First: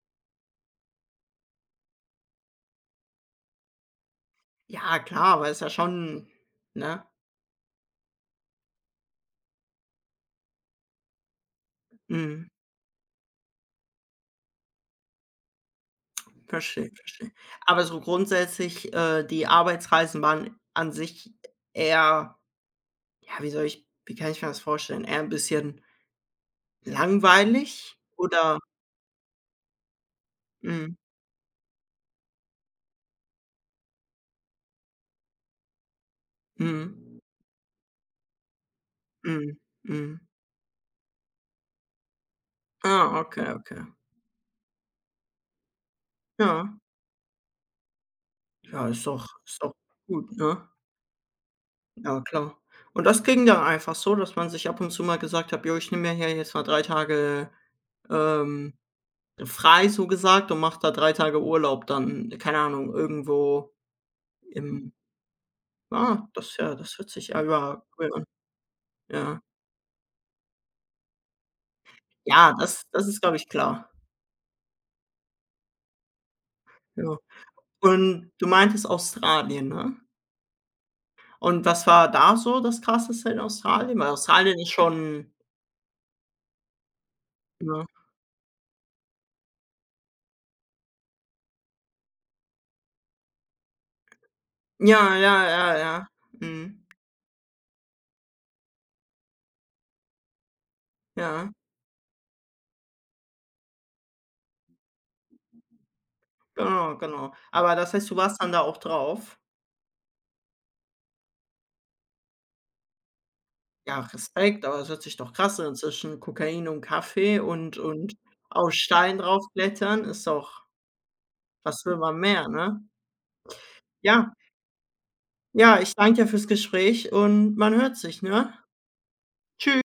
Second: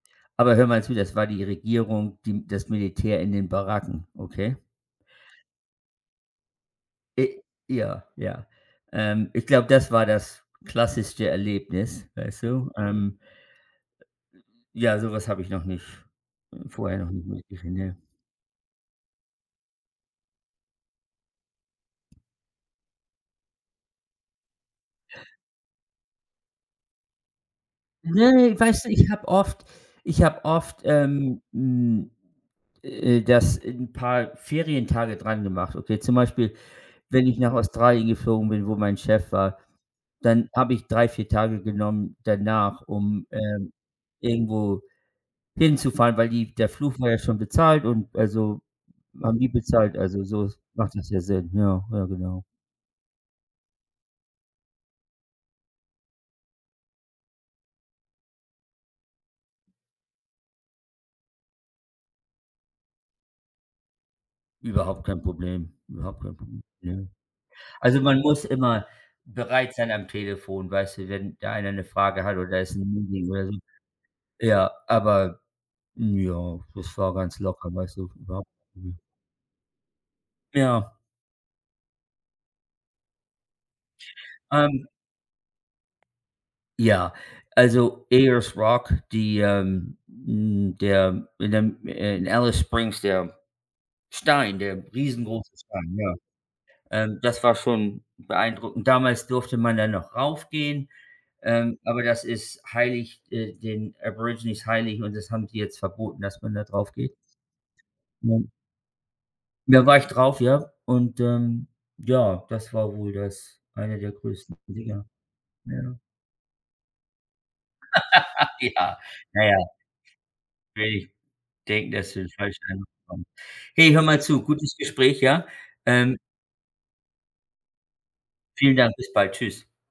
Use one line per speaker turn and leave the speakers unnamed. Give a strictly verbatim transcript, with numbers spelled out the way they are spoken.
Aber hör mal zu, das war die Regierung, die das Militär in den Baracken, okay?
Ja klar, aber ist ja schon ne?
Äh, ja, ja. Ähm, ich glaube, das war das klassischste Erlebnis, weißt
Mhm.
du? Ähm. Ja, so was habe ich noch nicht
Verstehe,
vorher noch
verstehe.
nicht [unintelligible]
Aber
ne?
so grundsätzlich, äh, die Arbeitsreisen waren an sich eher ja, wie soll ich wie kann ich mir das vorstellen? Eher 'n bisschen langweilig
Ne,
oder
weißt du, ich habe oft ich habe oft,
Mhm.
ähm, hm, äh, das 'n paar Ferientage drangemacht, okay? Zum Beispiel,
Mhm.
wenn ich nach Australien geflogen bin, wo mein Chef
Mhm,
war,
mhm.
dann habe ich drei, vier Tage genommen danach,
Ah,
um,
okay,
ähm,
okay.
irgendwo hinzufahren, weil die der
Ja.
Flug war ja schon bezahlt und also,
Ja, ist doch
haben die
ist doch
bezahlt. Also,
gut,
so
ne?
macht das ja Sinn. Ja, ja
Ja
genau.
klar. Und das ging da einfach so, dass man sich ab und zu mal gesagt hat: „Jo, ich nehme mir hier jetzt mal drei Tage, ähm, frei, so gesagt und mache da drei Tage Urlaub dann, keine Ahnung, irgendwo im“
Überhaupt kein Problem. Überhaupt
Ah,
kein Pro
das ja, das
ne?
hört sich [unintelligible]
Also,
cool
man
an.
muss immer
Ja.
bereit sein am Telefon, weißt du, wenn da einer 'ne Frage hat
Ja,
oder ist
das
'n
das ist,
Meeting
glaube
oder
ich,
so.
klar.
Ja, aber hm, ja, das war
Ja.
ganz locker, weißt du,
Und
ja,
du meintest
mhm.
Australien, ne?
Ja.
Und was war da so das Krasseste in Australien? Weil Australien ist
Ähm
schon
Ja,
Ne?
also Ayers Rock, die, ähm hm, der in dem in Alice Springs der Stein der
Ja, ja,
riesengroße
ja, ja.
Stein, ja.
Mhm.
Ähm, das war schon beeindruckend. Damals durfte man da noch raufgehen,
Ja.
ähm, aber das ist heilig äh, den Aborigines heilig und das haben die jetzt verboten, dass man da
Genau,
draufgeht.
genau. Aber das heißt, du
Ja.
warst dann da auch drauf?
Da war ich drauf, ja. Und, ähm, ja, das war wohl das eine
Ja,
der größten
Respekt, aber das hört
Dinger.
sich doch krass an.
Ja.
Zwischen Kokain und Kaffee und und auf
Ja,
Steinen
na ja.
draufklettern ist doch
Will nicht
was
denken,
will
dass
man
du den
mehr,
falschen
ne?
Eindruck bekommst. Hey, hör mal
Ja.
zu. Gutes Gespräch, ja.
Ja, ich
Ähm
danke dir fürs Gespräch und man hört sich, ne?
Vielen Dank. Bis bald. Tschüss.
Tschü